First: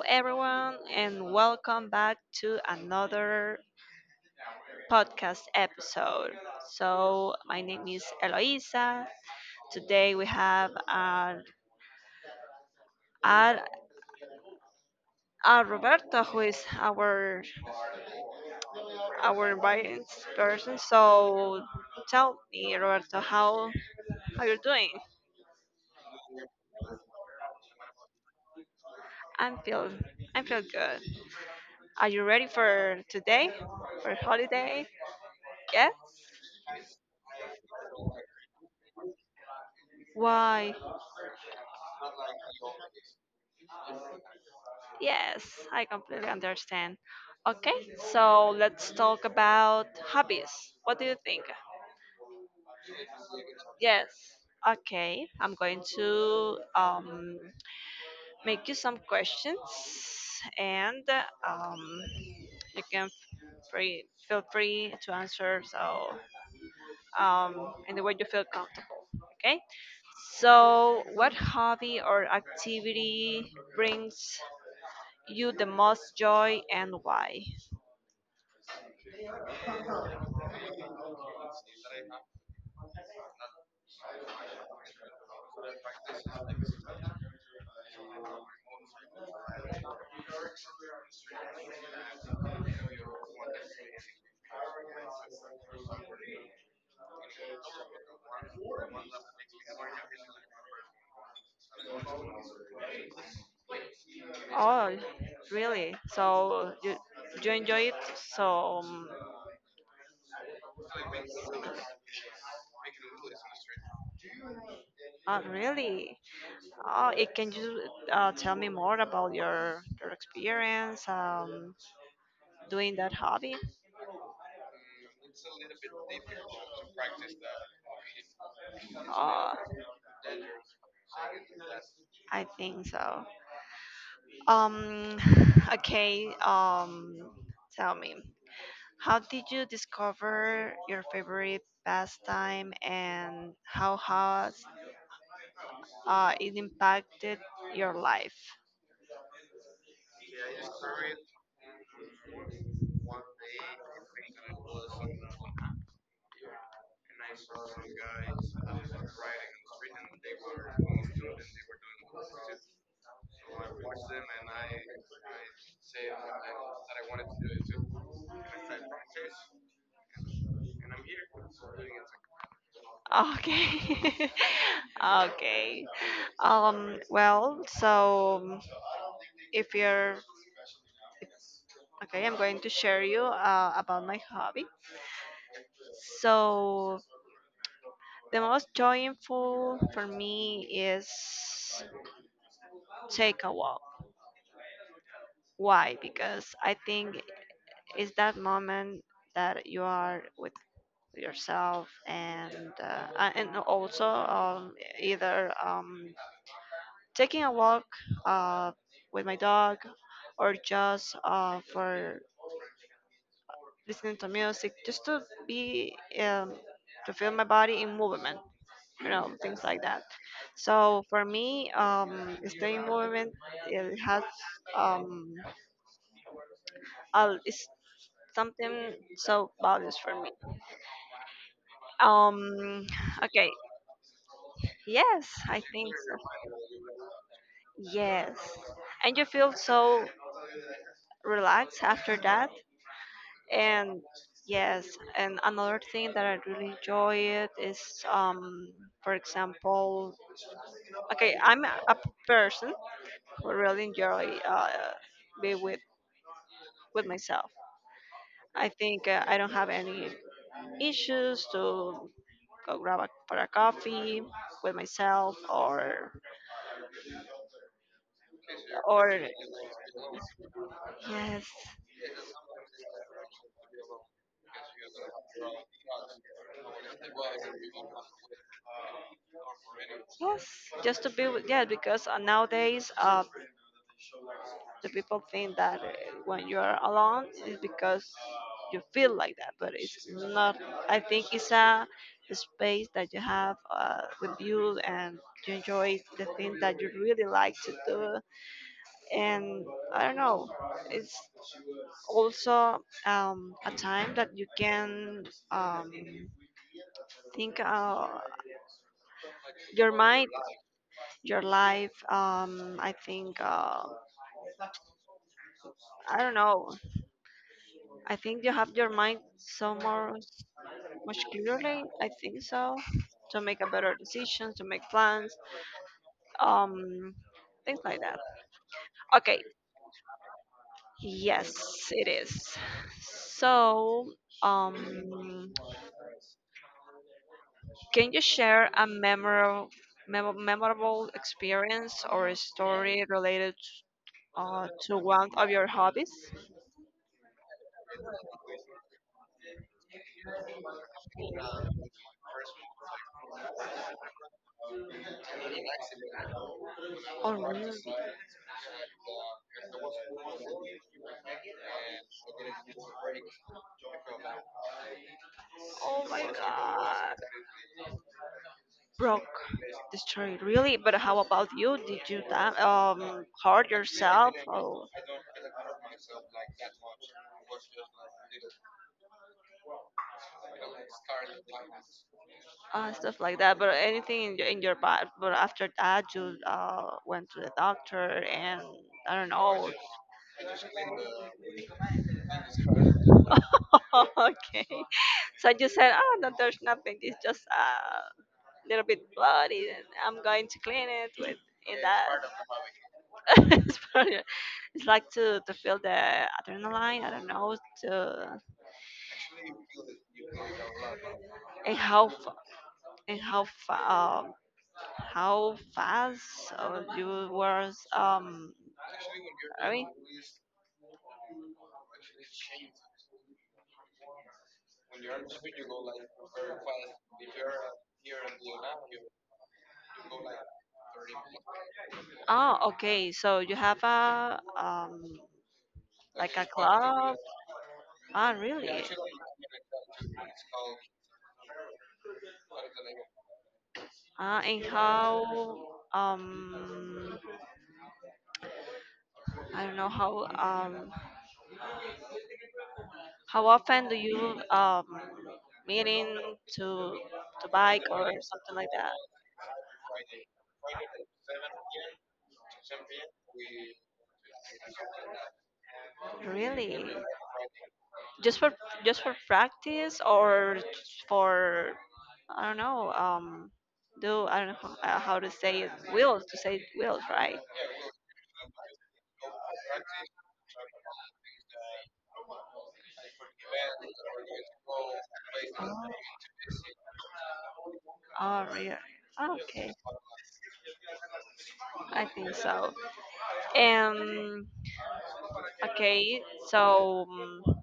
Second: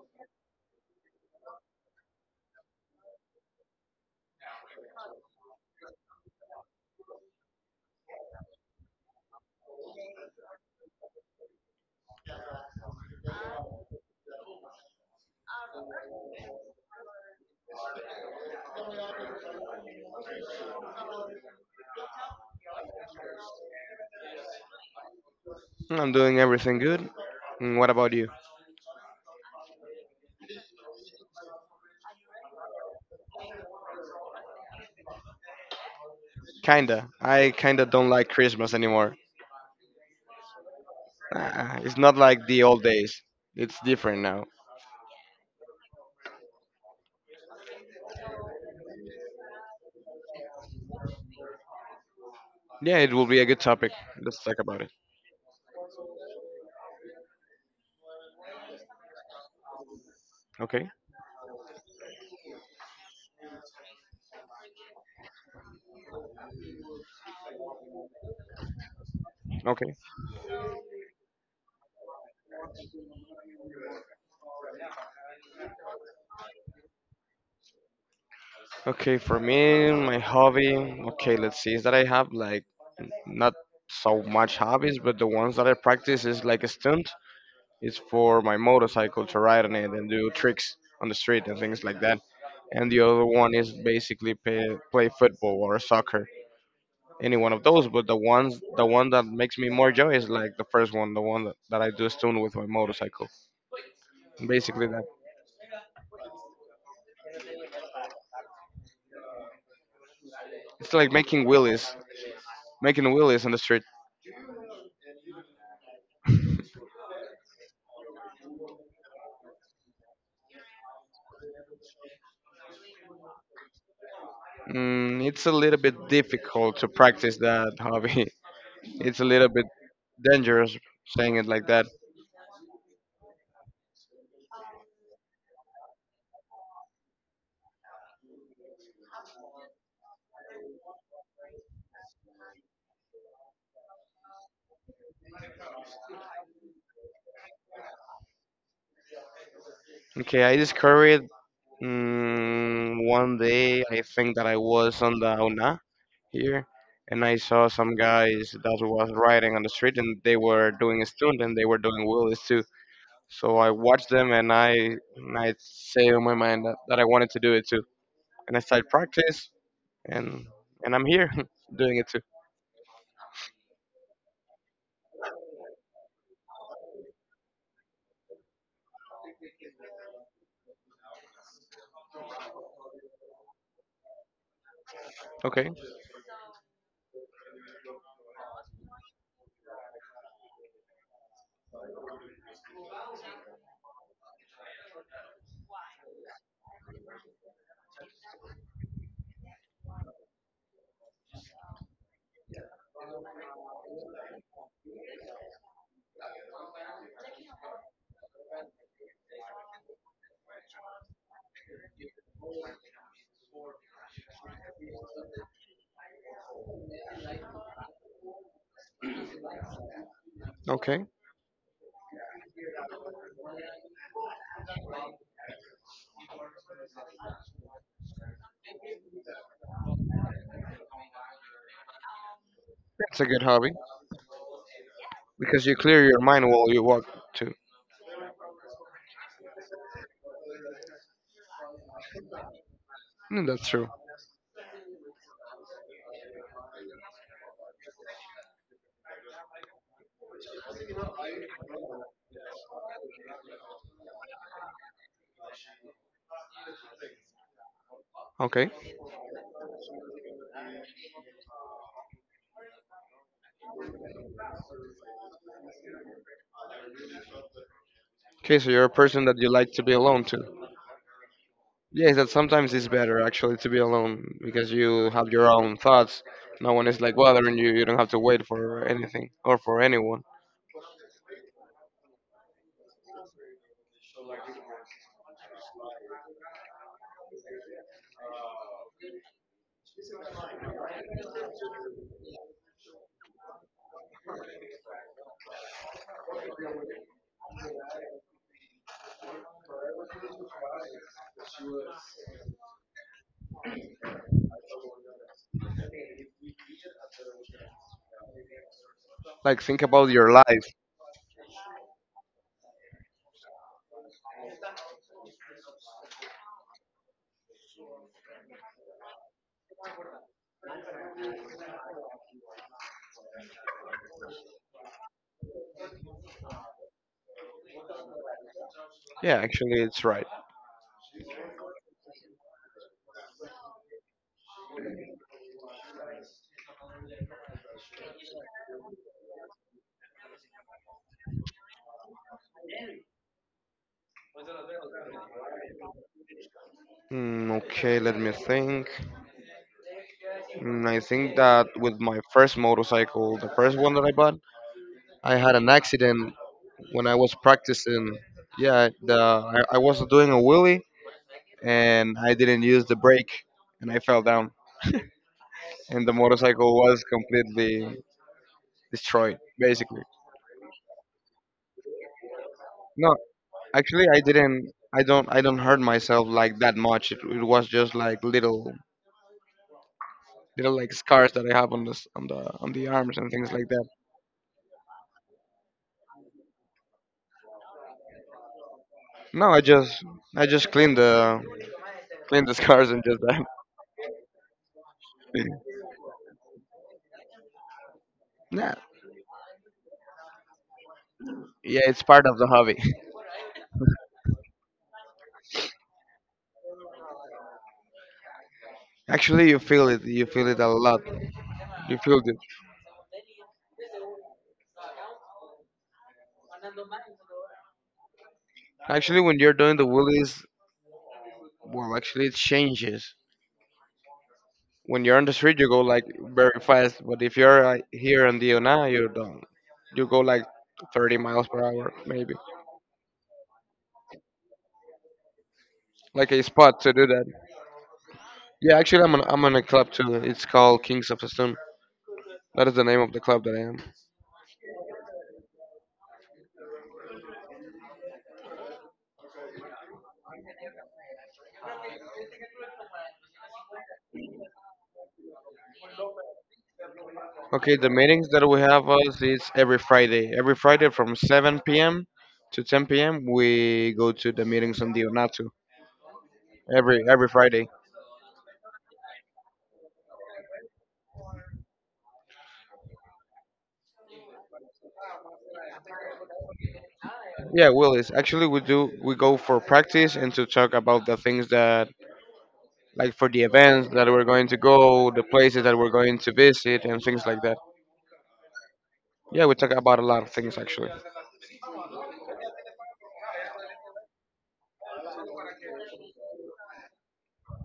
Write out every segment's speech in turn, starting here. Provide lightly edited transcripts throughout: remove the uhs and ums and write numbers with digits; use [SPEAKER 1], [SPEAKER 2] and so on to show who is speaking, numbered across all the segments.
[SPEAKER 1] everyone, and welcome back to another podcast episode. So, my name is Eloisa. Today we have uh, Roberto, who is our vice person. So, tell me, Roberto, how you doing?
[SPEAKER 2] I'm doing everything good. And what about you?
[SPEAKER 1] I'm feel I feel good. Are you ready for today, for holiday? Yes.
[SPEAKER 2] Kinda. I kinda don't like Christmas anymore.
[SPEAKER 1] Why?
[SPEAKER 2] Ah, it's not like the old days. It's different now.
[SPEAKER 1] Yes, I completely understand. Okay, so let's talk about hobbies. What do you think?
[SPEAKER 2] Yeah, it will be a good topic.
[SPEAKER 1] Yes.
[SPEAKER 2] Let's talk about it.
[SPEAKER 1] Okay, I'm going to make you some questions,
[SPEAKER 2] Okay.
[SPEAKER 1] and um, you can free feel free to answer, so in the way you feel comfortable. Okay.
[SPEAKER 2] Okay.
[SPEAKER 1] So, what hobby or activity brings you the most joy, and why?
[SPEAKER 2] Okay. For me, my hobby. Okay, let's see. Is that I have like not so much hobbies, but the ones that I practice is like a stunt. It's for my motorcycle to ride on it and do tricks on the street and things like that. And the other one is basically play football or soccer. Any one of those, but the one that makes me more joy is like the first one, the one that I do stunt with my motorcycle. Basically
[SPEAKER 1] Oh,
[SPEAKER 2] that.
[SPEAKER 1] really? So you enjoy it? So
[SPEAKER 2] It's like making wheelies. Making wheelies on the street.
[SPEAKER 1] really? Oh, it, can you tell me more about your experience doing that hobby?
[SPEAKER 2] It's a little bit difficult to practice that hobby. It's a little
[SPEAKER 1] Oh,
[SPEAKER 2] bit dangerous saying it like that.
[SPEAKER 1] I think so. Um, okay. Tell me, how did you discover your favorite pastime, and how has it impacted your life?
[SPEAKER 2] Okay, I discovered one day. I think that I was on the Una here, and I saw some guys that was riding on the street, and they were doing a stunt, and they were doing wheelies too. So I watched them, and I say in my mind that I wanted to do it too. And I started practice, and and I'm here doing it too.
[SPEAKER 1] Okay. Okay. Well, so if you're okay, I'm going to share you about my hobby.
[SPEAKER 2] Okay,
[SPEAKER 1] So the most joyful for me is take a walk. Why? Because I think it's that moment that you are with yourself, and and also either taking a walk uh, with my dog, or just for listening to music, just to be to feel my body in movement, you know, things like that. So
[SPEAKER 2] okay,
[SPEAKER 1] for me staying in movement, it has um, it's something so values for me. um,
[SPEAKER 2] that's a good
[SPEAKER 1] okay.
[SPEAKER 2] hobby
[SPEAKER 1] Yes, I
[SPEAKER 2] because you
[SPEAKER 1] think.
[SPEAKER 2] clear your mind while you walk too.
[SPEAKER 1] Yes, and you feel so relaxed after that.
[SPEAKER 2] Mm, that's true.
[SPEAKER 1] And yes, and another thing that I really enjoy it is, um, for example, okay, I'm a person who really enjoy be with myself.
[SPEAKER 2] Okay,
[SPEAKER 1] I think I don't have any issues to go grab a, for a coffee with myself,
[SPEAKER 2] okay, so you're a
[SPEAKER 1] or
[SPEAKER 2] person that you like to be alone too.
[SPEAKER 1] yes,
[SPEAKER 2] Yes, that sometimes it's better actually to be alone because you have your own thoughts. No one is like bothering you. You don't have to wait for anything or for anyone.
[SPEAKER 1] yes, just to be with, yeah, because nowadays the people think that when you are alone, it's because you feel like that, but it's not. I think it's a space that you have with you, and you enjoy the thing that you really like to do. And I don't know, it's also a time that you can um, think
[SPEAKER 2] Like think
[SPEAKER 1] your
[SPEAKER 2] about
[SPEAKER 1] mind,
[SPEAKER 2] your life.
[SPEAKER 1] your life. I think. I don't know. I think you have your mind somewhere much clearly. I think so, to make a better decision, to make plans, um, things like that.
[SPEAKER 2] Yeah,
[SPEAKER 1] Okay,
[SPEAKER 2] actually, it's right.
[SPEAKER 1] yes, it is. So, um, can you share a memorable experience or a story related to one of your hobbies?
[SPEAKER 2] Mm, okay, let me think. I think that with my first motorcycle, the first one that I bought, I had an accident when I
[SPEAKER 1] Oh,
[SPEAKER 2] was
[SPEAKER 1] really?
[SPEAKER 2] practicing. Yeah, I was doing a wheelie and I didn't use the brake and I fell down and
[SPEAKER 1] Oh
[SPEAKER 2] the
[SPEAKER 1] my
[SPEAKER 2] motorcycle was
[SPEAKER 1] god.
[SPEAKER 2] completely
[SPEAKER 1] Broke,
[SPEAKER 2] destroyed basically.
[SPEAKER 1] destroyed. Really? But how about you? Did you
[SPEAKER 2] No,
[SPEAKER 1] hurt
[SPEAKER 2] actually I
[SPEAKER 1] yourself,
[SPEAKER 2] didn't
[SPEAKER 1] or
[SPEAKER 2] I don't I don't hurt myself like that much. It was just like little like scars that I have on the arms
[SPEAKER 1] stuff
[SPEAKER 2] and
[SPEAKER 1] like
[SPEAKER 2] things
[SPEAKER 1] that?
[SPEAKER 2] like
[SPEAKER 1] But
[SPEAKER 2] that.
[SPEAKER 1] anything in your body? But after that, you went to the doctor, and I don't
[SPEAKER 2] No, I
[SPEAKER 1] know.
[SPEAKER 2] just I just clean the scars and just that.
[SPEAKER 1] Okay. So you said, oh no, there's nothing. It's just a
[SPEAKER 2] Nah,
[SPEAKER 1] little bit bloody, and I'm going to clean it with in
[SPEAKER 2] yeah, it's
[SPEAKER 1] that.
[SPEAKER 2] part of the hobby.
[SPEAKER 1] It's part of- it's like to feel the adrenaline. I don't know to.
[SPEAKER 2] Actually, you feel it. You feel it a lot.
[SPEAKER 1] And
[SPEAKER 2] You
[SPEAKER 1] how
[SPEAKER 2] feel
[SPEAKER 1] fa-
[SPEAKER 2] it.
[SPEAKER 1] and how fa- um how fast you was
[SPEAKER 2] Actually, when you're
[SPEAKER 1] I
[SPEAKER 2] doing the
[SPEAKER 1] mean,
[SPEAKER 2] wheelies, well, actually, it changes. When you're on the street, you go like very fast, but if you're like, here on the Ona, you don't. You go like 30 miles per hour, maybe.
[SPEAKER 1] oh, okay, so you have a
[SPEAKER 2] Like
[SPEAKER 1] like
[SPEAKER 2] a
[SPEAKER 1] a
[SPEAKER 2] spot to do
[SPEAKER 1] club,
[SPEAKER 2] that.
[SPEAKER 1] ah,
[SPEAKER 2] Yeah,
[SPEAKER 1] really?
[SPEAKER 2] actually, I'm on a club too. It's called Kings of the Storm. That is the name of the club that I am.
[SPEAKER 1] Ah, and how um I don't know how often do you meeting to
[SPEAKER 2] Okay,
[SPEAKER 1] bike
[SPEAKER 2] the
[SPEAKER 1] or
[SPEAKER 2] meetings that
[SPEAKER 1] something
[SPEAKER 2] we
[SPEAKER 1] like
[SPEAKER 2] have
[SPEAKER 1] that,
[SPEAKER 2] us is every Friday. Every Friday from 7 p.m. to 10 p.m. we go to the meetings on the Onatu.
[SPEAKER 1] really?
[SPEAKER 2] Every Friday.
[SPEAKER 1] just for just for practice, or just for I don't know do I don't know how to say it, wills, to say wills, right?
[SPEAKER 2] Yeah, Willis. Actually, we go for practice and to talk about the things that, like, for the events that we're going to go, the places
[SPEAKER 1] Oh,
[SPEAKER 2] that we're going to visit, and things like that.
[SPEAKER 1] oh really,
[SPEAKER 2] Yeah, we talk
[SPEAKER 1] okay,
[SPEAKER 2] about a lot of things actually.
[SPEAKER 1] I think so. um okay, so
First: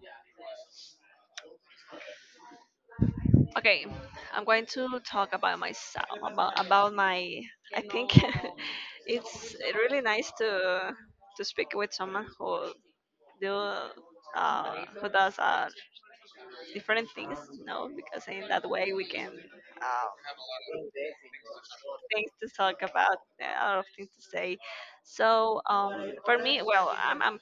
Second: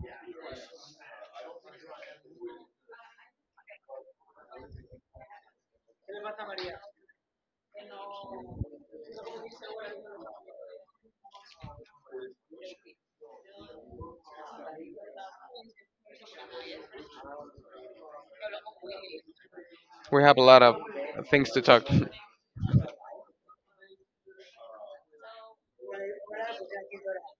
[SPEAKER 1] okay. I'm going to talk about myself, about my, I think, it's really nice to speak with someone who do with us different things, no, because in that way we can
[SPEAKER 2] We have a lot of things to talk.
[SPEAKER 1] things to talk about, a lot of things to say. So for me, well, I'm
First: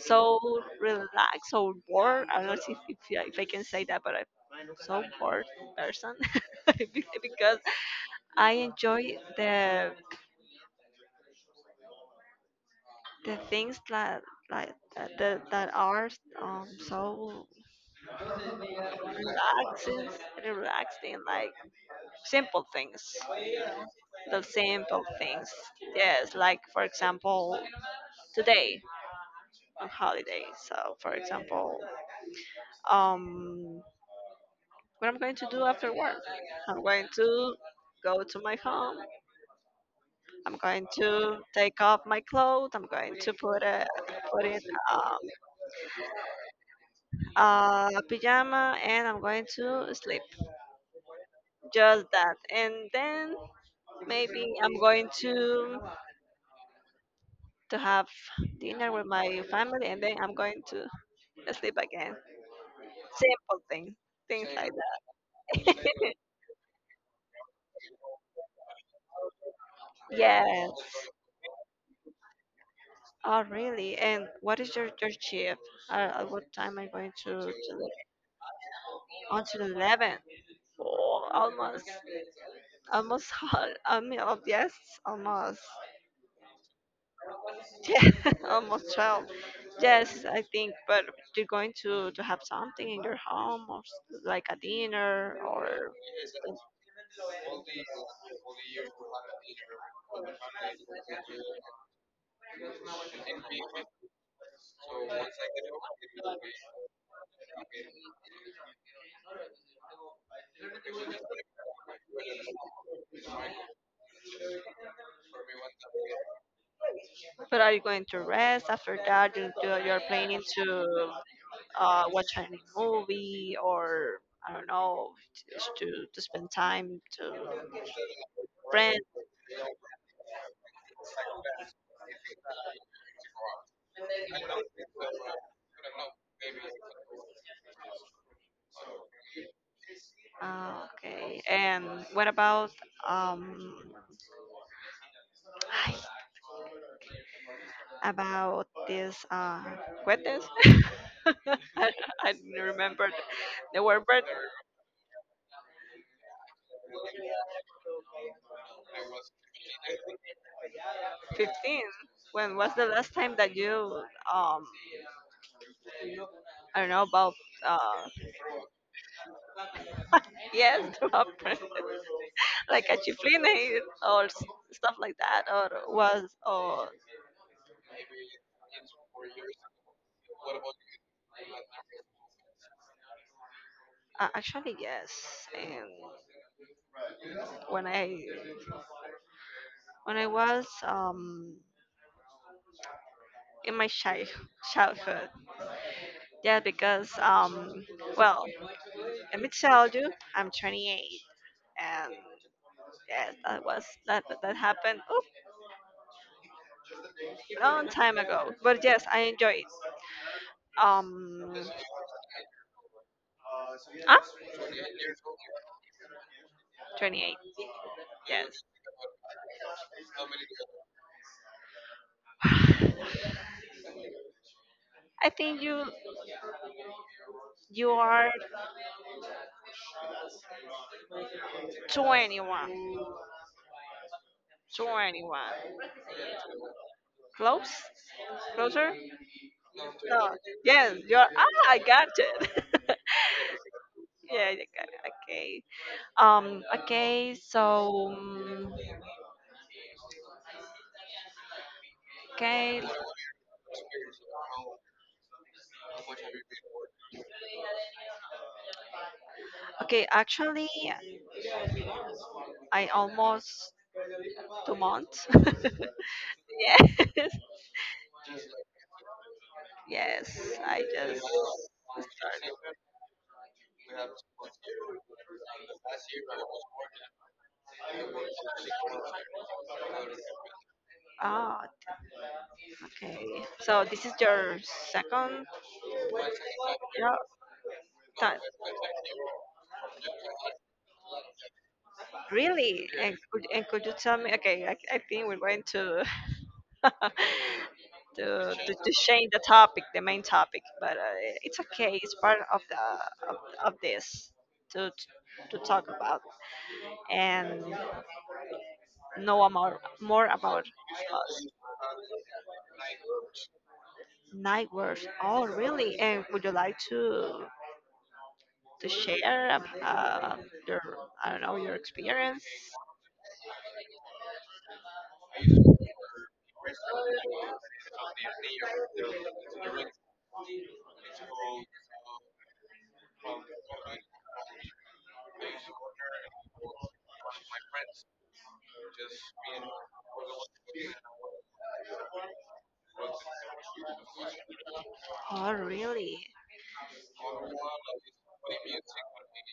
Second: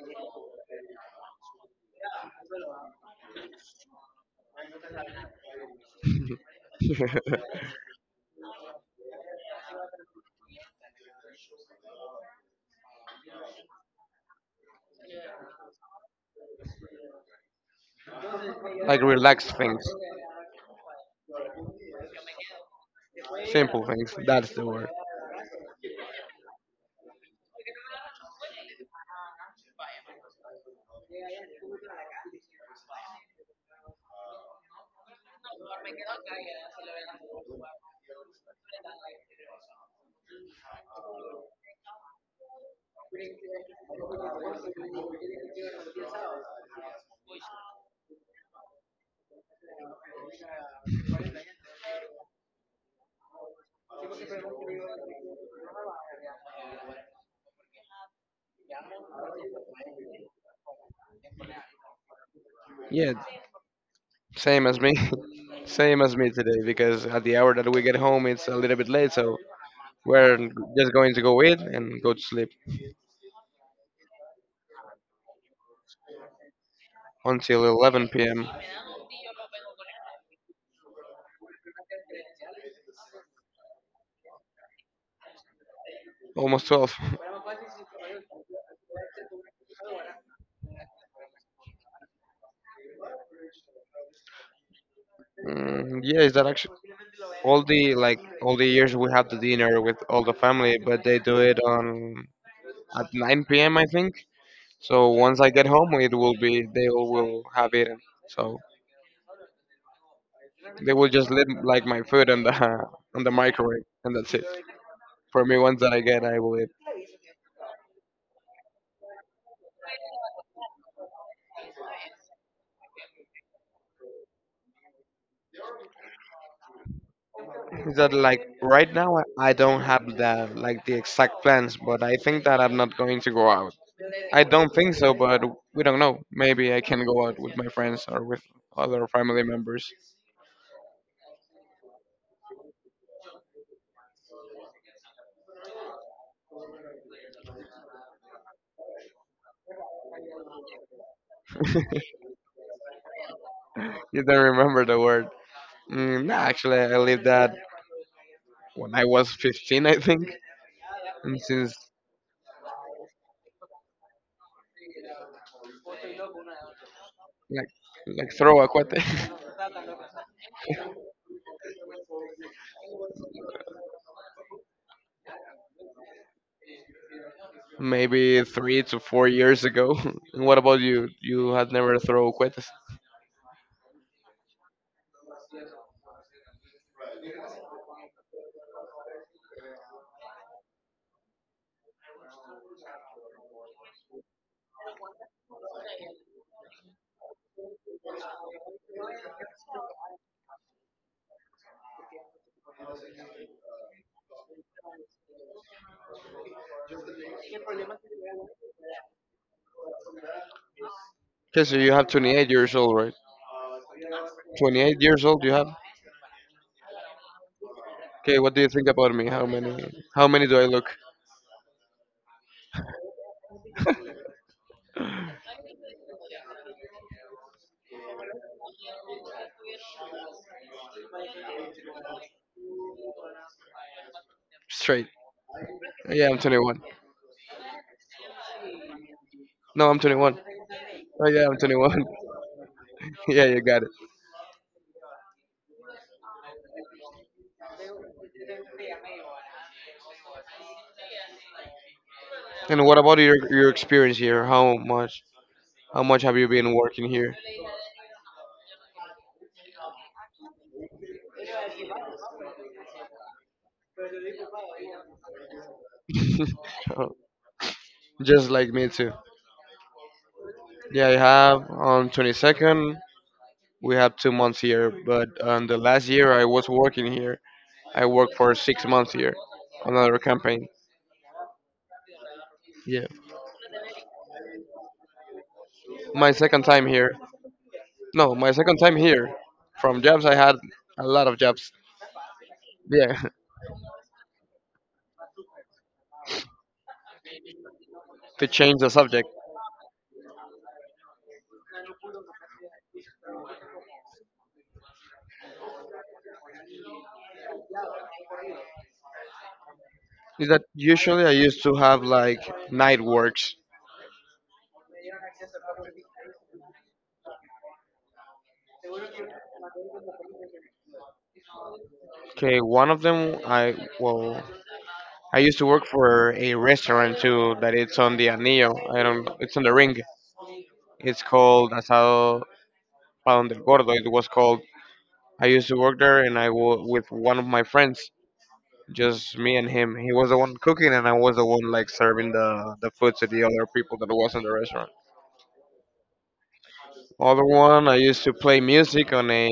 [SPEAKER 1] so relaxed, so bored. I don't know if, if I can say that, but I'm so bored person. Because I enjoy the things that like that are so
[SPEAKER 2] Like relaxed things,
[SPEAKER 1] relaxing, relaxing, like simple things,
[SPEAKER 2] simple things.
[SPEAKER 1] the
[SPEAKER 2] That's the word.
[SPEAKER 1] simple things. Yes, like for example, today on holiday. So for example, um what I'm going to do after work, I'm going to go to my home, I'm going to take off my clothes, I'm going to put in um, a pajama, and I'm going to sleep, just that, and then maybe I'm going to have dinner with my family, and then I'm going to sleep again.
[SPEAKER 2] Yeah,
[SPEAKER 1] Simple thing, things
[SPEAKER 2] same
[SPEAKER 1] like
[SPEAKER 2] as me.
[SPEAKER 1] that.
[SPEAKER 2] Same as me today because at the hour that we get home, it's a little bit late, so we're
[SPEAKER 1] Yes.
[SPEAKER 2] just going to go eat and go to sleep
[SPEAKER 1] Oh, really? And what is your shift? At what time are you going to
[SPEAKER 2] until
[SPEAKER 1] leave?
[SPEAKER 2] 11 p.m.
[SPEAKER 1] Until 11. Oh, almost, almost. I mean, oh, yes, almost.
[SPEAKER 2] Almost 12.
[SPEAKER 1] Yeah, almost 12. Yes, I think. But you're going to have something in your home, or s- like a dinner, or.
[SPEAKER 2] Mm, yeah, is that actually all the years we have the dinner with all the family, but they do it on at 9 p.m. I think. So once I get home, it will be they all will have eaten. So they will just leave like my food on the on the microwave, and that's it. For me, once that I get, I will eat.
[SPEAKER 1] But are you going to rest after that? You, you're planning to watch a movie, or I don't know, just to spend time to
[SPEAKER 2] Is that like right
[SPEAKER 1] friends.
[SPEAKER 2] now? I don't have the exact plans, but I think that I'm not going to go out. I don't think so, but we don't know. Maybe I can go out with my friends or with other family members.
[SPEAKER 1] Ah, okay. And what about um about this cuetes? I, I don't remember the word,
[SPEAKER 2] You
[SPEAKER 1] but
[SPEAKER 2] don't remember the word? Mm, nah, actually, I lived that when I was 15, I think. And since,
[SPEAKER 1] 15. When was the last time that you um I don't know about
[SPEAKER 2] like
[SPEAKER 1] uh
[SPEAKER 2] like throw a cuete,
[SPEAKER 1] yes, to like a chiflina or s- stuff like that, or was, or
[SPEAKER 2] maybe 3 to 4 years ago. And what about you? You had never throw cuetes.
[SPEAKER 1] actually yes. And when I when I was in my childhood, yeah, because well, let me tell you, I'm 28, and yes, that was that that happened. Oop, long time ago. But yes, I enjoy it. Um,
[SPEAKER 2] Okay, so you have 28 years old, right?
[SPEAKER 1] Ah,
[SPEAKER 2] 28 years old you have?
[SPEAKER 1] 28.
[SPEAKER 2] Okay, what do
[SPEAKER 1] Yes.
[SPEAKER 2] you think about me? How many do I look?
[SPEAKER 1] I think you are 21.
[SPEAKER 2] Straight.
[SPEAKER 1] 21.
[SPEAKER 2] Yeah, I'm 21.
[SPEAKER 1] Close? Closer?
[SPEAKER 2] No, I'm
[SPEAKER 1] No.
[SPEAKER 2] 21.
[SPEAKER 1] Yes, you're
[SPEAKER 2] Oh yeah, I'm
[SPEAKER 1] ah, I
[SPEAKER 2] 21.
[SPEAKER 1] got it.
[SPEAKER 2] Yeah, you got it.
[SPEAKER 1] Yeah, you got it. Okay. Okay, so okay.
[SPEAKER 2] And what about your experience here? How much have you been working here?
[SPEAKER 1] Okay, actually, I almost 2 months. Yes.
[SPEAKER 2] Just like me too.
[SPEAKER 1] Yes. I
[SPEAKER 2] Yeah, I
[SPEAKER 1] just
[SPEAKER 2] have on 22nd. We have 2 months here, but on the last year I was working here. I worked for 6 months here, another campaign.
[SPEAKER 1] ah
[SPEAKER 2] Yeah,
[SPEAKER 1] okay. So this is your second
[SPEAKER 2] my second time here.
[SPEAKER 1] job
[SPEAKER 2] No,
[SPEAKER 1] time.
[SPEAKER 2] my second time here. From jobs I had a lot of jobs.
[SPEAKER 1] Really?
[SPEAKER 2] Yeah,
[SPEAKER 1] And could you tell me? Okay, I think we're going to to,
[SPEAKER 2] to
[SPEAKER 1] to
[SPEAKER 2] change the
[SPEAKER 1] to change
[SPEAKER 2] subject,
[SPEAKER 1] the topic, the main topic, but it's okay. It's part of the of, of this to talk about, and know more
[SPEAKER 2] is that
[SPEAKER 1] about
[SPEAKER 2] usually I
[SPEAKER 1] us.
[SPEAKER 2] used to have like night works.
[SPEAKER 1] Night words. Oh, really? And would you like to share your I don't know, your experience?
[SPEAKER 2] Okay, one of them I, well, I used to work for a restaurant too that it's on the Anillo. I don't. It's on the ring. It's called Asado Pan del Gordo. It was called. I used to work there, and I was with one of my friends, just me and him. He was the one cooking, and I was the one like serving the food to the other people that was in the restaurant.
[SPEAKER 1] Oh, really?
[SPEAKER 2] Other one, I used to play music on a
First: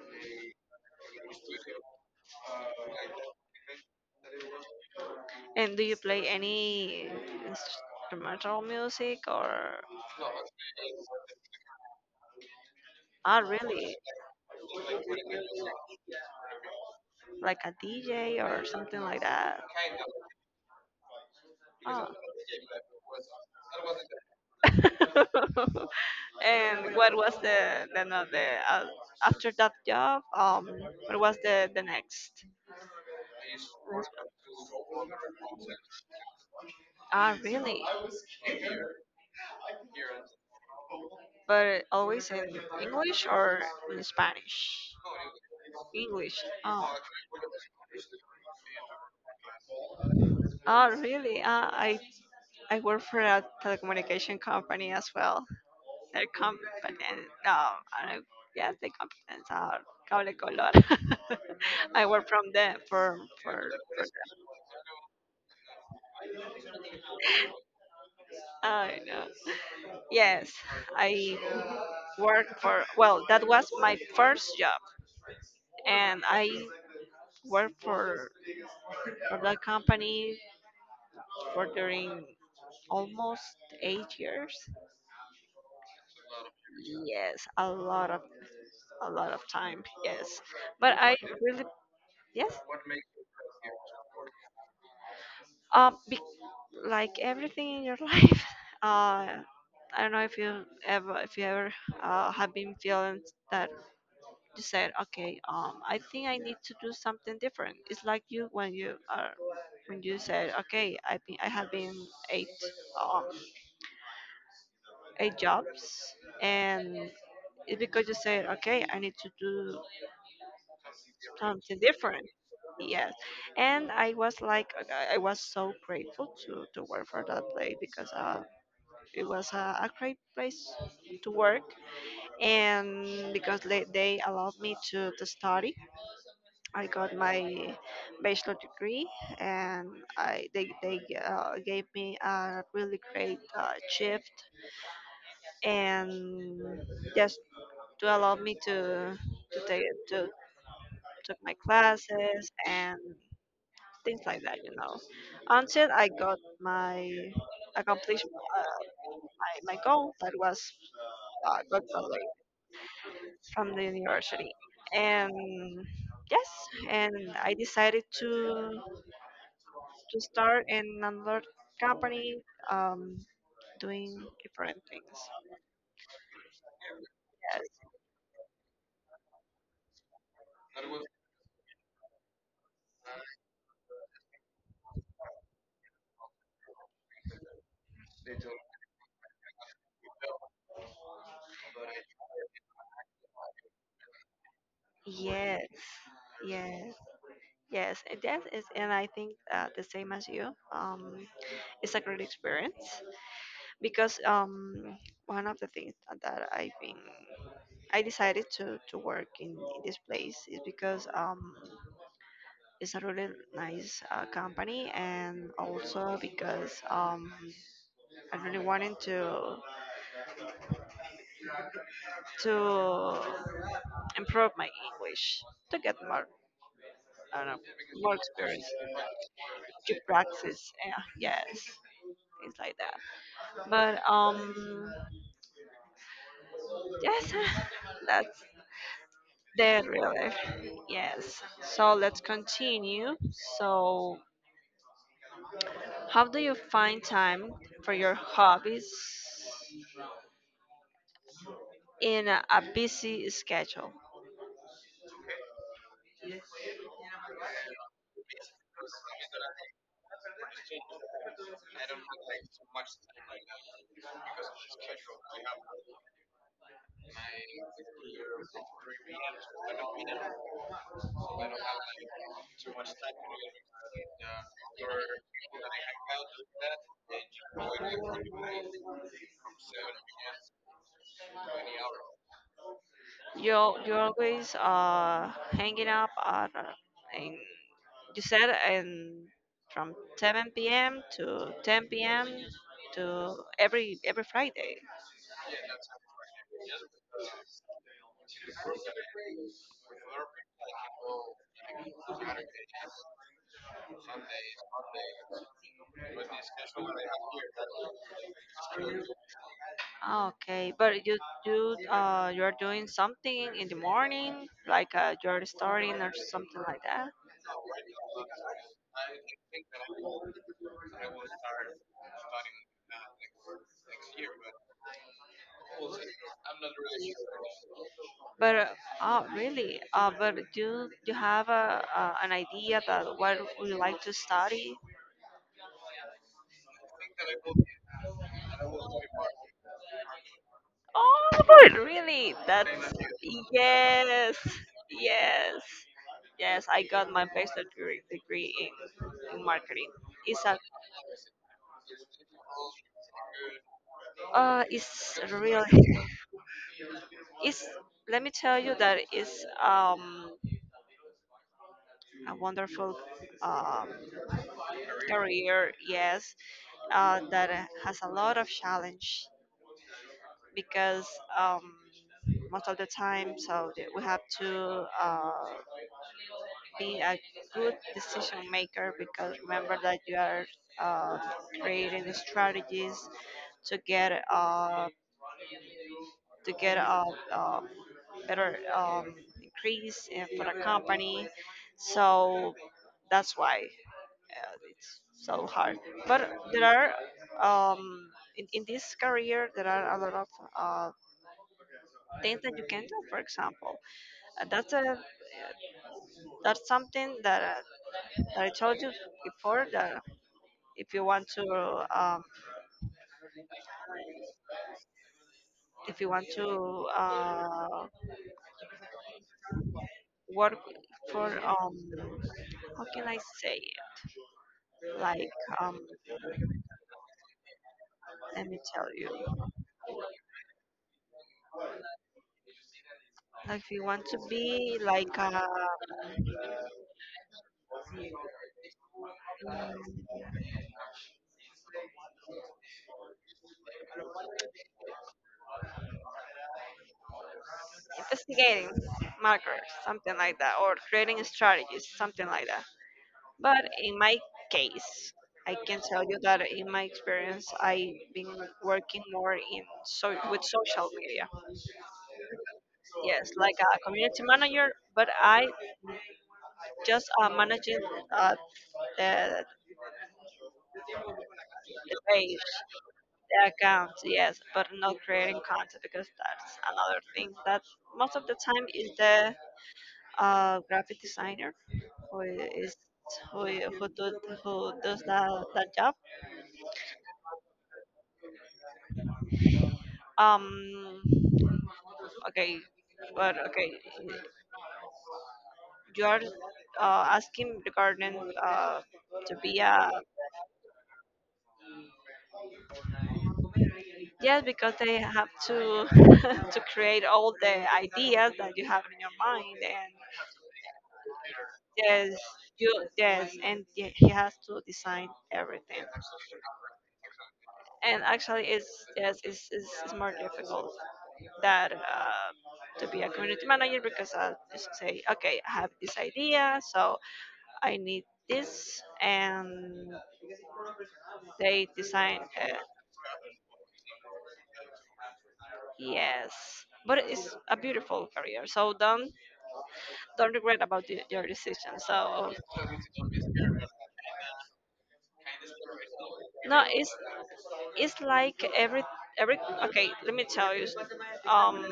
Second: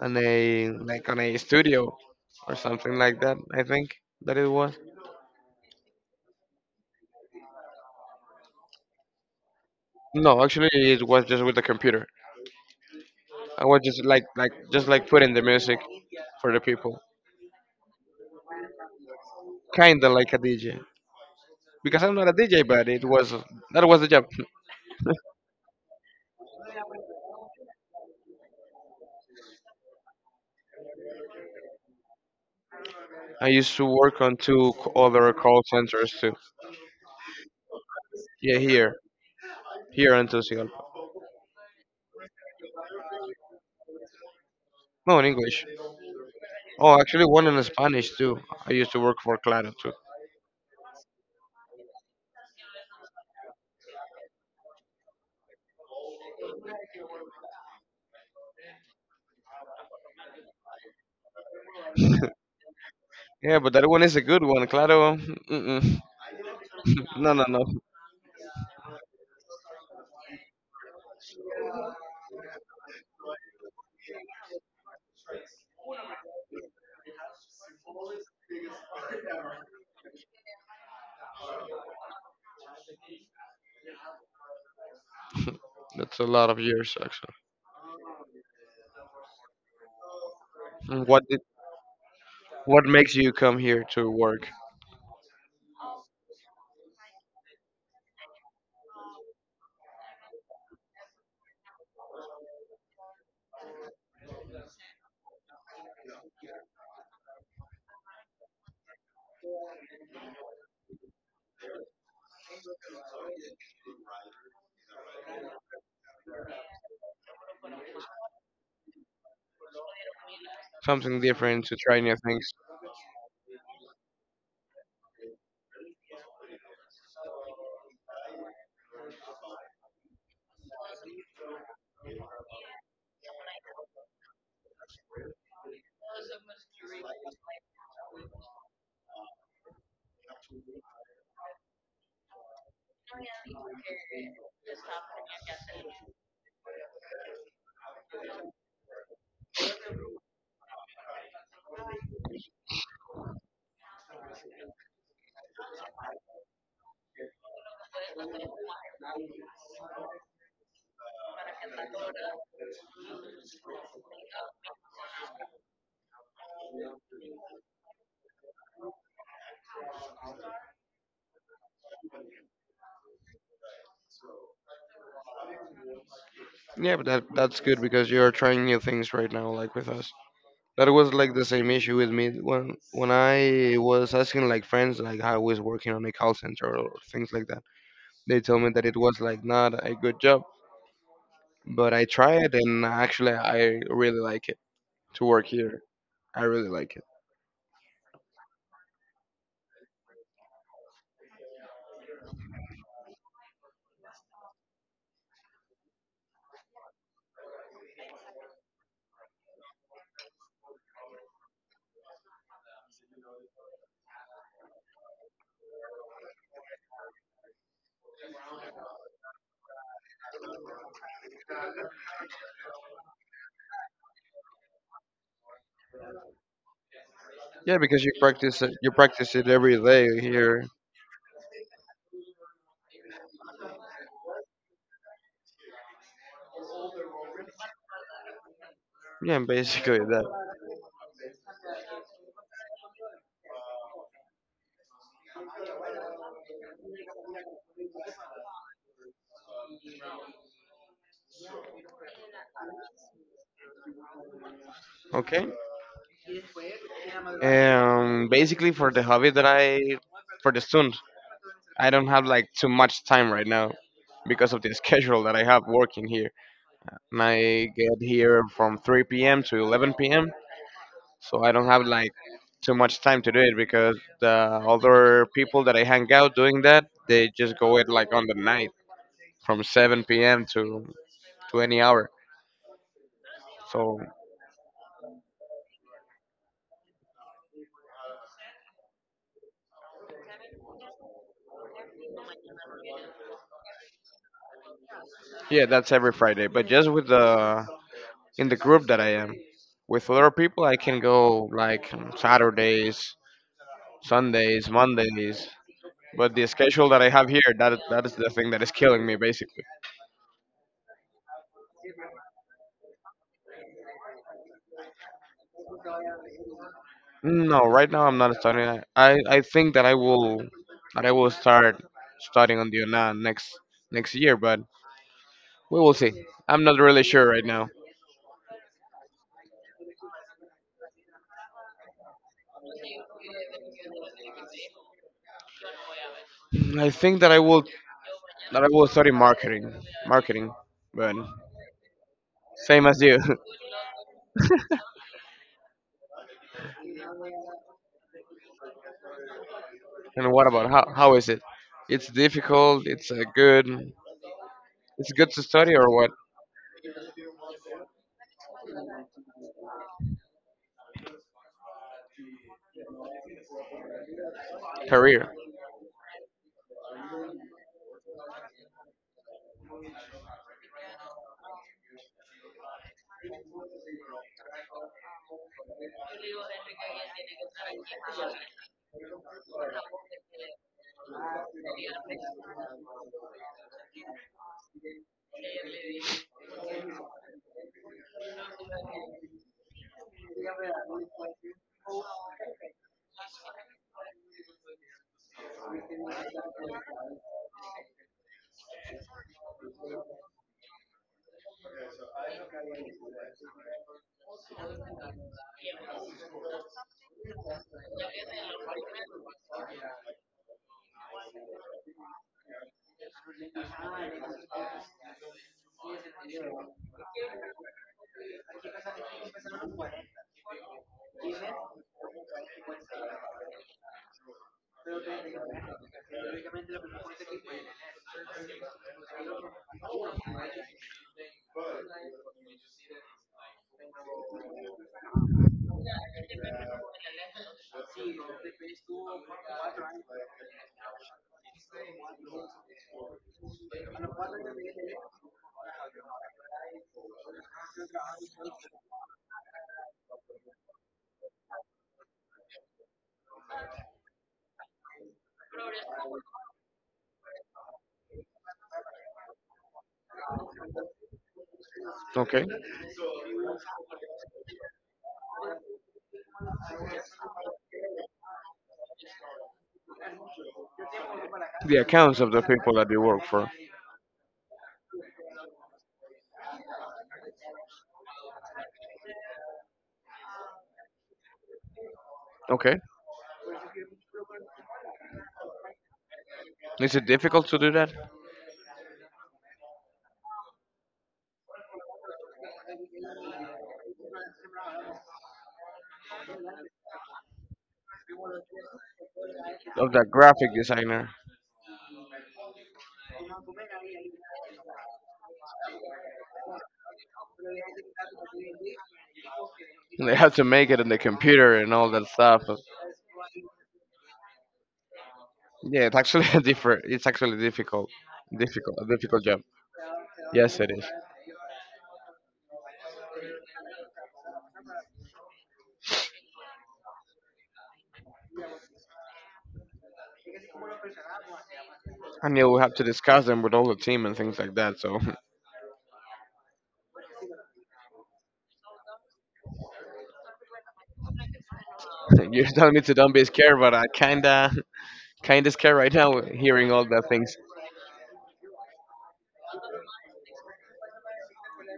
[SPEAKER 2] on a like on a studio or something like that. I think that it was.
[SPEAKER 1] And do you play any instrumental music, or?
[SPEAKER 2] No, actually, it was just with the computer.
[SPEAKER 1] Oh,
[SPEAKER 2] I was
[SPEAKER 1] really?
[SPEAKER 2] just like putting the music for the people,
[SPEAKER 1] Like a DJ or something like that?
[SPEAKER 2] kinda like a DJ. Because
[SPEAKER 1] Oh.
[SPEAKER 2] I'm not a DJ, but it was that was the job.
[SPEAKER 1] And what was the, no, the after that job? What was the next?
[SPEAKER 2] I used to work on two other call centers too.
[SPEAKER 1] Ah, really?
[SPEAKER 2] Yeah, here in Tegucigalpa.
[SPEAKER 1] But always in English or in Spanish?
[SPEAKER 2] No, in English.
[SPEAKER 1] English. Oh.
[SPEAKER 2] Oh, actually, one in Spanish too. I used to work for Claro too.
[SPEAKER 1] Oh, really? I work for a telecommunication company as well. They're competent. No, I don't, yes, the competence are cable color. I work from them for
[SPEAKER 2] Yeah,
[SPEAKER 1] for.
[SPEAKER 2] but that one is a good one. Claro, mm-mm. No, no, no.
[SPEAKER 1] I know. Yes, I work for. Well, that was my first job, and I worked for that company for during almost 8 years.
[SPEAKER 2] That's a lot of years actually.
[SPEAKER 1] Yes, a lot of time. Yes, but
[SPEAKER 2] Mm,
[SPEAKER 1] I
[SPEAKER 2] What did,
[SPEAKER 1] really yes.
[SPEAKER 2] what makes you come here to work?
[SPEAKER 1] Be, like everything in your life. Uh, I don't know if you ever, have been feeling that you said, okay, I think I need to do something different. It's like you when you are, when you said, okay, I have been eight um, eight jobs, and it's because you said, okay, I need to do
[SPEAKER 2] Something different to
[SPEAKER 1] something
[SPEAKER 2] try new
[SPEAKER 1] different.
[SPEAKER 2] things.
[SPEAKER 1] Yes, and I was like, I was so grateful to work for that place, because it was a great place to work, and because they allowed me to study, I got my bachelor degree, and I they gave me a really great shift, and just to allow me to take to took my classes, and things like that, you know. Until I got my accomplished my goal, that was Godfather from the university, and yes, and I decided to start in another company, um, doing different things.
[SPEAKER 2] Yeah, but that's
[SPEAKER 1] Yes,
[SPEAKER 2] good because you're trying new things right now, like with us. That was like the same issue with me when I was asking like friends like how I was working on a call center or things like that. They told me that it was like not a good job, but I tried and actually I really like it to work
[SPEAKER 1] yes,
[SPEAKER 2] here. I really like
[SPEAKER 1] yes,
[SPEAKER 2] it.
[SPEAKER 1] yes, and that is, and I think the same as you. It's a great experience, because one of the things that I decided to work in this place, is because it's a really nice company, and also because I really wanted to to improve my English, to get more I don't know,
[SPEAKER 2] Yeah, because you
[SPEAKER 1] more
[SPEAKER 2] practice
[SPEAKER 1] experience,
[SPEAKER 2] it, you practice it every day here.
[SPEAKER 1] practice, yeah, yes, things like that, but yes, that's
[SPEAKER 2] Yeah,
[SPEAKER 1] the
[SPEAKER 2] basically
[SPEAKER 1] real
[SPEAKER 2] that.
[SPEAKER 1] life. Yes. So let's continue. So, how do you find time for your hobbies in a busy schedule?
[SPEAKER 2] Okay. Basically for the hobby that I for the student, I don't have like too much time right now because of the schedule that I have working here. And I get here from 3 p.m. to 11 p.m. So I don't have like too much time to do it because the other people that I hang out doing that, they just go it like on the night from 7 p.m. to any hour.
[SPEAKER 1] You're
[SPEAKER 2] So
[SPEAKER 1] you're always hanging up at in, you said in from 7 p.m. to 10 p.m. to every Friday.
[SPEAKER 2] yeah, that's every Friday. But just with the, in the group that I am with other people, I can go like, Saturdays, Sundays, Mondays. But the schedule that I have here, that is the thing that is killing me basically.
[SPEAKER 1] Okay, but you do you're doing something in the morning, like you're starting or something like that.
[SPEAKER 2] No, right now I'm not studying. I think that I will start studying on the UNA next year, but we will see. I'm not really sure right now.
[SPEAKER 1] But oh, really? But do you have a an idea that what would you like to study?
[SPEAKER 2] I think that I will study marketing, but
[SPEAKER 1] Oh, but really? That's
[SPEAKER 2] same as you.
[SPEAKER 1] yes, yes, yes. I got my bachelor degree in marketing.
[SPEAKER 2] And what
[SPEAKER 1] It's a
[SPEAKER 2] about, how is it? It's difficult. It's a good. It's
[SPEAKER 1] it's
[SPEAKER 2] good to
[SPEAKER 1] really
[SPEAKER 2] study or what?
[SPEAKER 1] it's. Let me tell you that it's a wonderful um
[SPEAKER 2] Career.
[SPEAKER 1] career. Yes, that has a lot of challenge because um most of the time. So that we have to be a good decision maker because remember that you are uh, creating the strategies to get uh, to get a better increase for the company. So that's why it's so hard. But there are in this career there are a lot of uh, things that you can do. For example, that's a that's something that, that I told you before that if you want to if you want to work for how can I say like um let me tell you, like if you want to be like investigating markers, something like that, or creating strategies, something like that. But in my case, I can tell you that in my experience I've been working more in, so with social media,
[SPEAKER 2] Okay.
[SPEAKER 1] yes, like a community manager, but I just managing uh, the,
[SPEAKER 2] The
[SPEAKER 1] the
[SPEAKER 2] accounts of the
[SPEAKER 1] page,
[SPEAKER 2] people that they work
[SPEAKER 1] the
[SPEAKER 2] for.
[SPEAKER 1] account, yes, but not creating content, because that's another thing that most of the time is the graphic designer who
[SPEAKER 2] Okay.
[SPEAKER 1] is who who, do, who does that that job.
[SPEAKER 2] Is it difficult to do that?
[SPEAKER 1] Um, okay, but okay, you are asking regarding to be
[SPEAKER 2] Of
[SPEAKER 1] a
[SPEAKER 2] that graphic designer,
[SPEAKER 1] yes, because they have to to create all the ideas that you have in your mind, and
[SPEAKER 2] and they have to make it in the computer and all that
[SPEAKER 1] yes,
[SPEAKER 2] stuff.
[SPEAKER 1] you yes, and he has to design
[SPEAKER 2] Yeah,
[SPEAKER 1] everything.
[SPEAKER 2] it's actually a different. It's actually difficult,
[SPEAKER 1] And actually,
[SPEAKER 2] difficult,
[SPEAKER 1] it's
[SPEAKER 2] a difficult
[SPEAKER 1] yes,
[SPEAKER 2] job.
[SPEAKER 1] it's more
[SPEAKER 2] Yes, it
[SPEAKER 1] difficult
[SPEAKER 2] is.
[SPEAKER 1] that to be a community manager, because I just say, okay, I have this idea, so I need this, and they design.
[SPEAKER 2] And you'll have to discuss them with all the team and things like that. So
[SPEAKER 1] Yes, but it's a beautiful career, so don't regret about your decision. So
[SPEAKER 2] you're telling me to don't be scared, but I kinda scared right now
[SPEAKER 1] no,
[SPEAKER 2] hearing all the things.
[SPEAKER 1] it's like every okay. Let me tell you, um,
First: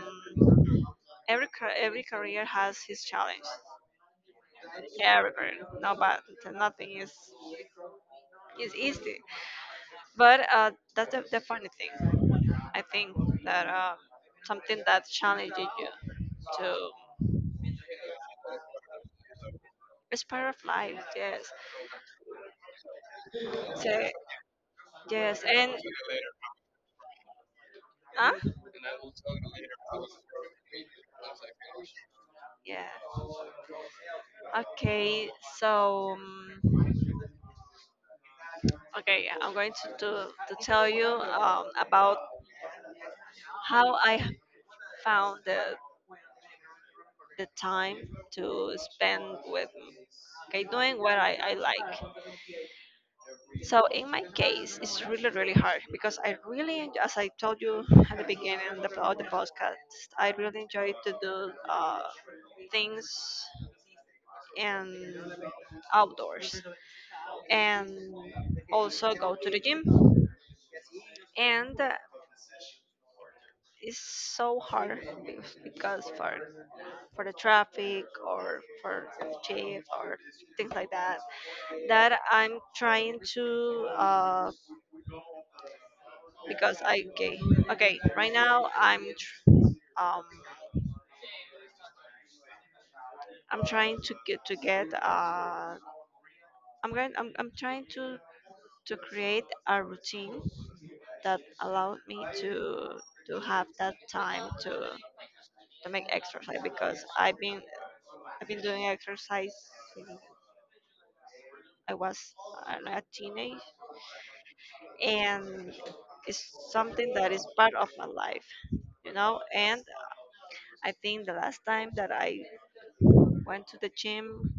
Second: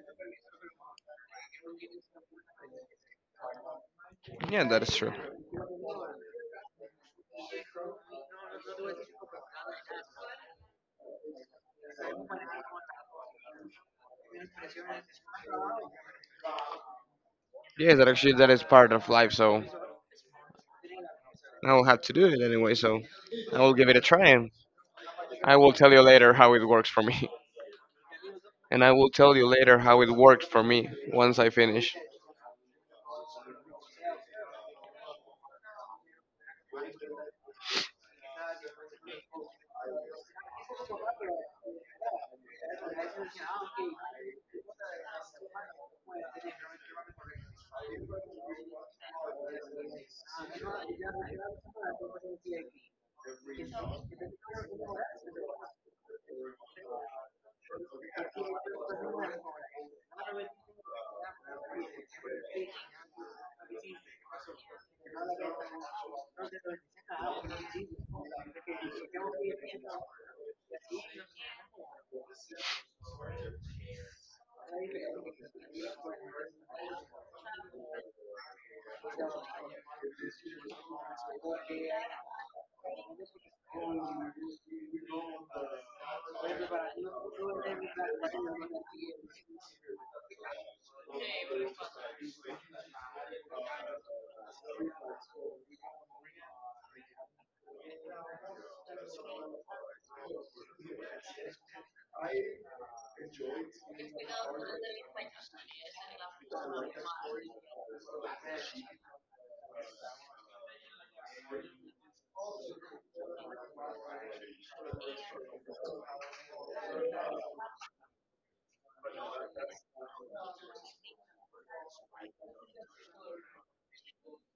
[SPEAKER 1] every every career has his challenge.
[SPEAKER 2] Yeah, that is true.
[SPEAKER 1] Every career, no, but nothing is is easy. But that's the funny thing. I think that something that challenges you to
[SPEAKER 2] Yeah, that actually that is part of life. So
[SPEAKER 1] it's part of life. Yes.
[SPEAKER 2] I will have to do it anyway, so I will give
[SPEAKER 1] So
[SPEAKER 2] it a try, and
[SPEAKER 1] yes,
[SPEAKER 2] I will
[SPEAKER 1] and
[SPEAKER 2] tell you later how it works for me.
[SPEAKER 1] huh?
[SPEAKER 2] And I will tell you later how it worked for me once I finish.
[SPEAKER 1] Yeah. Okay. So. Okay, yeah, I'm going to do, to tell you about how I found the time to spend with okay doing what I like. So in my case, it's really really hard because I really enjoy, as I told you at the beginning of of the podcast, I really enjoy to do things and outdoors and also go to the gym and. It's so hard because for the traffic or for the chief or things like that that I'm trying to because I okay okay, right now I'm um I'm trying to get I'm going I'm trying to create a routine that allowed me to have that time to make exercise, because I've been I've been doing exercise since I was, I don't know, a teenage, and it's something that is part of my life, you know. And I think the last time that I went to the gym,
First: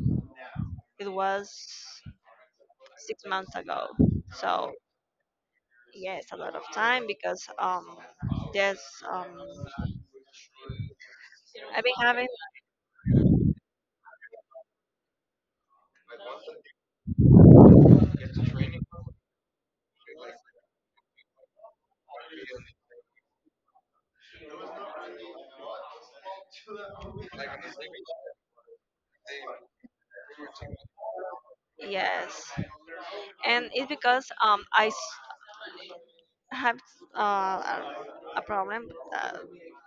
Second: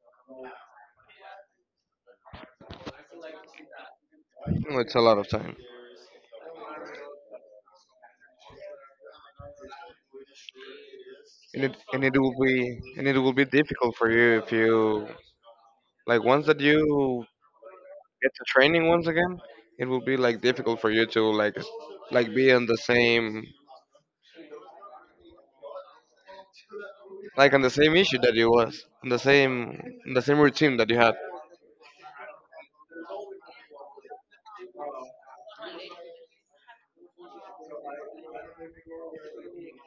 [SPEAKER 1] it was 6 months ago. So
[SPEAKER 2] Oh, it's a lot of time.
[SPEAKER 1] yes, a lot of time because there's um, I've been
[SPEAKER 2] And it
[SPEAKER 1] having
[SPEAKER 2] will be and it will be difficult for you if you, like, once that you get to training once again, it will be like difficult for you to like like be on the same issue that you was, on the same routine that you had.
[SPEAKER 1] yes, and it's because have uh, a a problem uh,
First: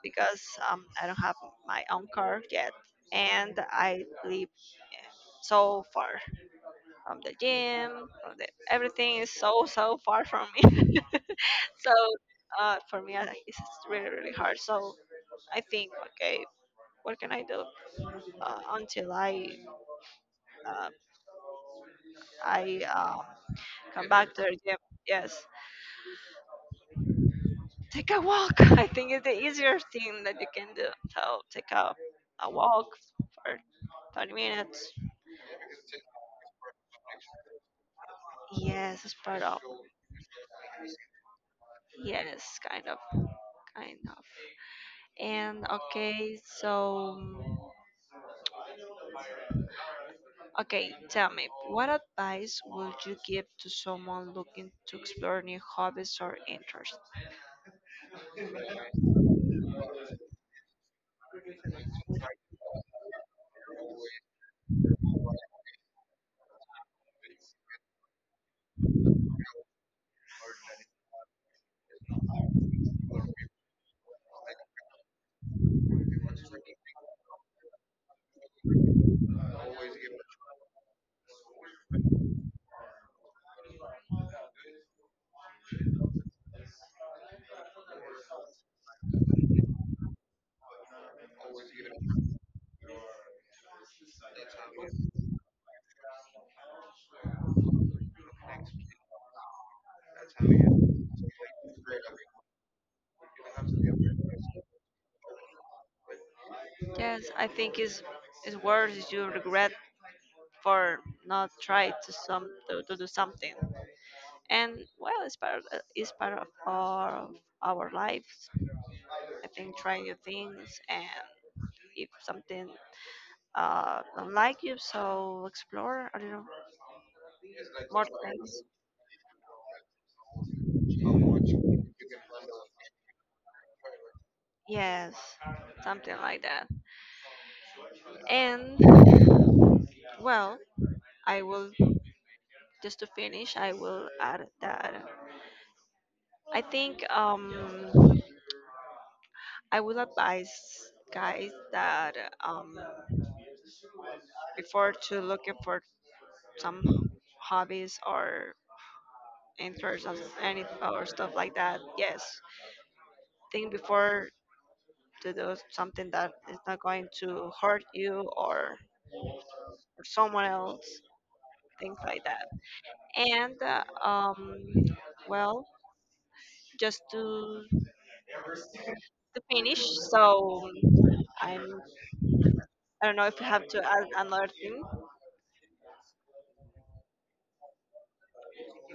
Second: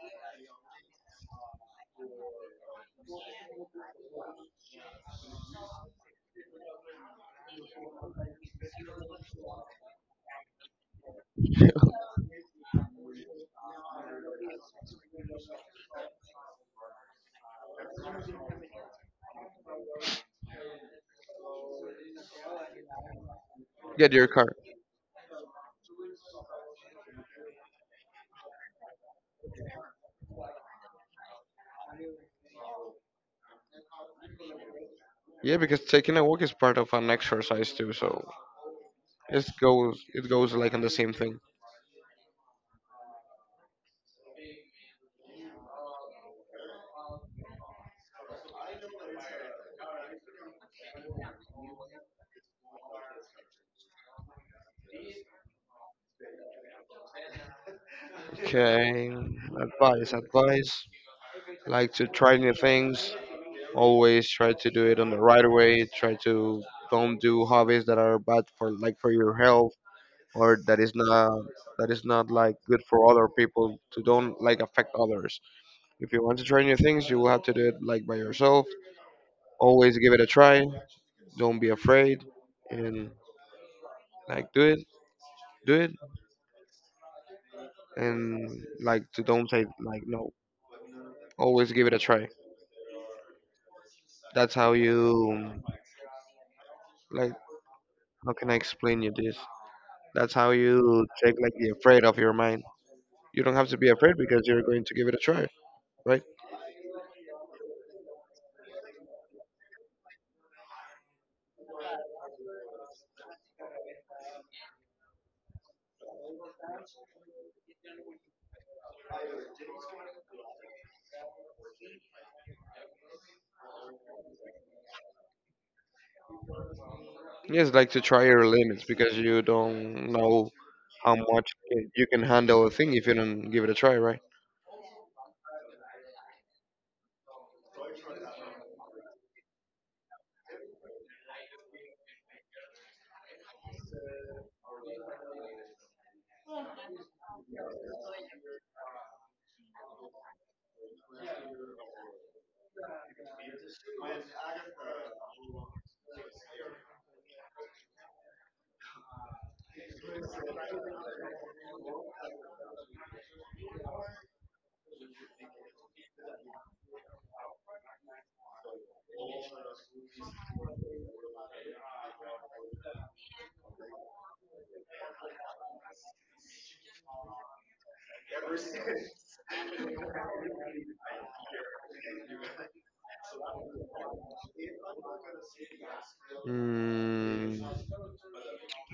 [SPEAKER 1] because I don't have my own car yet, and I live so far. The gym, the, everything is so so far from me. So for me, it's really really hard. So I think, okay, what can I do until I uh, I um, come
[SPEAKER 2] Get your
[SPEAKER 1] back to
[SPEAKER 2] car.
[SPEAKER 1] the gym? Yes, take a walk. I think it's the easier thing that you can do. So take a walk for 30 minutes.
[SPEAKER 2] Yeah, because taking a walk is part of an exercise too, so
[SPEAKER 1] Yes, it's part
[SPEAKER 2] it
[SPEAKER 1] of.
[SPEAKER 2] goes, it goes like on the same thing.
[SPEAKER 1] Yes, kind of, kind of. And okay, so. Okay, tell me, what advice would you give to someone looking to explore new hobbies or interests?
[SPEAKER 2] Okay, advice. Like to try new things. Always try to do it on the right way. Try to don't do hobbies that are bad for, like, for your health or that is not like good for other people, to don't like affect others. If you want to try new things, you will have to do it like by yourself. Always give it a try. Don't be afraid, and like do it, and like to don't say like no. Always give it a try. That's how you like. How can I explain you this? That's how you take like the afraid of your mind. You don't have to be afraid because you're going to give it a try, right?
[SPEAKER 1] Yes, I think it's worse if you regret for not trying to some to do something. And well, it's part of our lives. I think trying new things, and if something don't like you, so explore. I don't know
[SPEAKER 2] Yes, like to
[SPEAKER 1] more
[SPEAKER 2] try your
[SPEAKER 1] things.
[SPEAKER 2] limits because you don't know how much you can handle a thing if you don't give it a try, right?
[SPEAKER 1] Yes, something like that. And well, I will just to finish, I will add that I think I would advise guys that um, before to looking for some hobbies or interests or any or stuff like that, yes, think before to do something that is not going to hurt you or someone else, things like that. And well, just to finish, so I'm I don't know if you have to add another thing.
[SPEAKER 2] Mm,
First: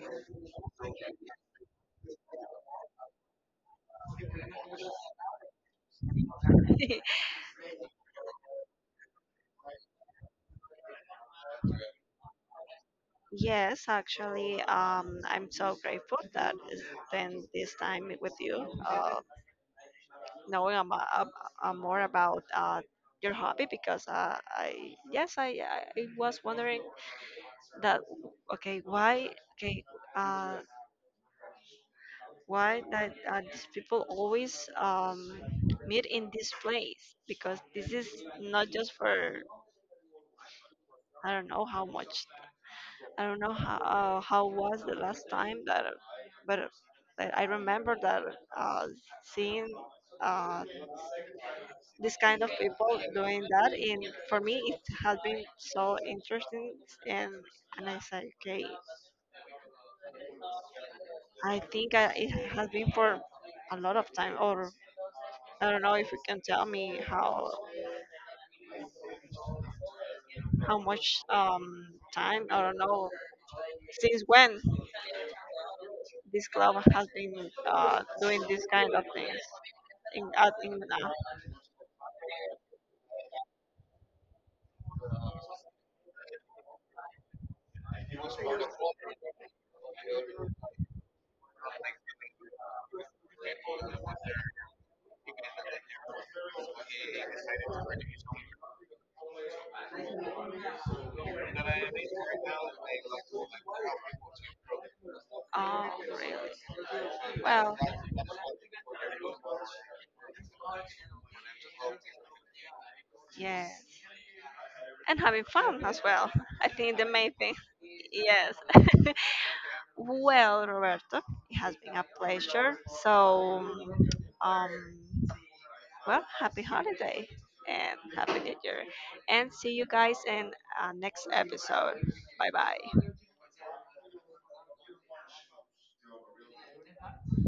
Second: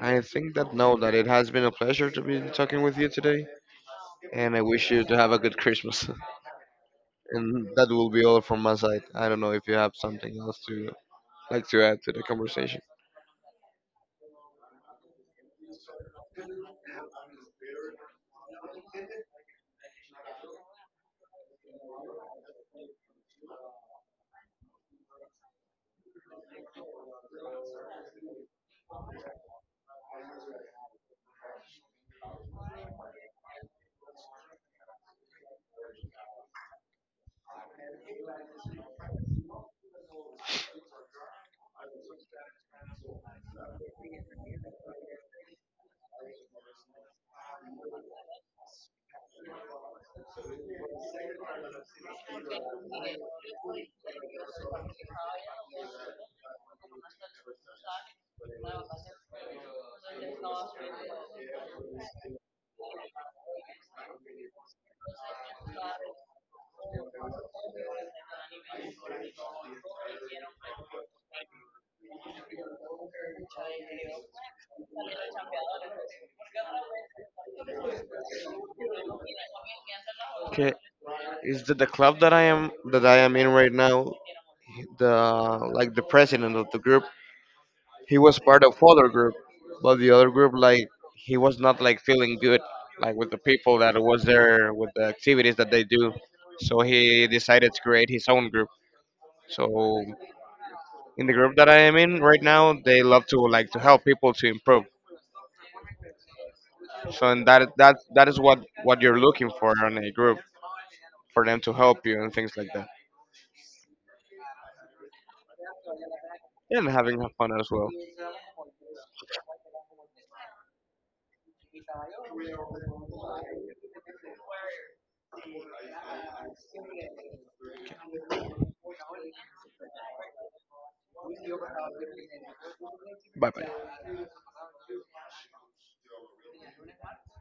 [SPEAKER 2] I think that no, that it has been a pleasure to be talking with you today, and I wish you to have a good Christmas. And that will be all from my side. I don't know if you have something else to like to add to the conversation.
[SPEAKER 1] Yes, actually, I'm so grateful that I spend this time with you, uh, knowing about, more about your hobby, because I yes, I was wondering that okay, why okay, uh, why that these people always meet in this place, because this is not just for I don't know how much I don't know how was the last time that, but that I remember that uh, seeing uh, this kind of people doing that. And for me, it has been so interesting. And and I said, okay, I think it has been for a lot of time. Or I don't know if you can tell me how much time. I don't know since when this club has been doing this kind of things in
[SPEAKER 2] Okay, is that the club that I am in right now? The president of the group, he was part of other group, but the other group, like, he was not like feeling good, like with the people that was there, with the activities that they do. So he decided to create his own group. So in the group that I am in right now, they love to like to help people to improve.
[SPEAKER 1] oh, really?
[SPEAKER 2] So, and that
[SPEAKER 1] Well,
[SPEAKER 2] that that is what you're looking for on a group, for them to help you and things like that.
[SPEAKER 1] yes. And having fun as well. I
[SPEAKER 2] And
[SPEAKER 1] think the
[SPEAKER 2] having
[SPEAKER 1] main
[SPEAKER 2] fun
[SPEAKER 1] thing.
[SPEAKER 2] as well.
[SPEAKER 1] Yes. Well, Roberto, it has been a pleasure. So, um, well, happy holiday and happy new year. And see you guys in next episode. Bye bye.
[SPEAKER 2] Bye bye.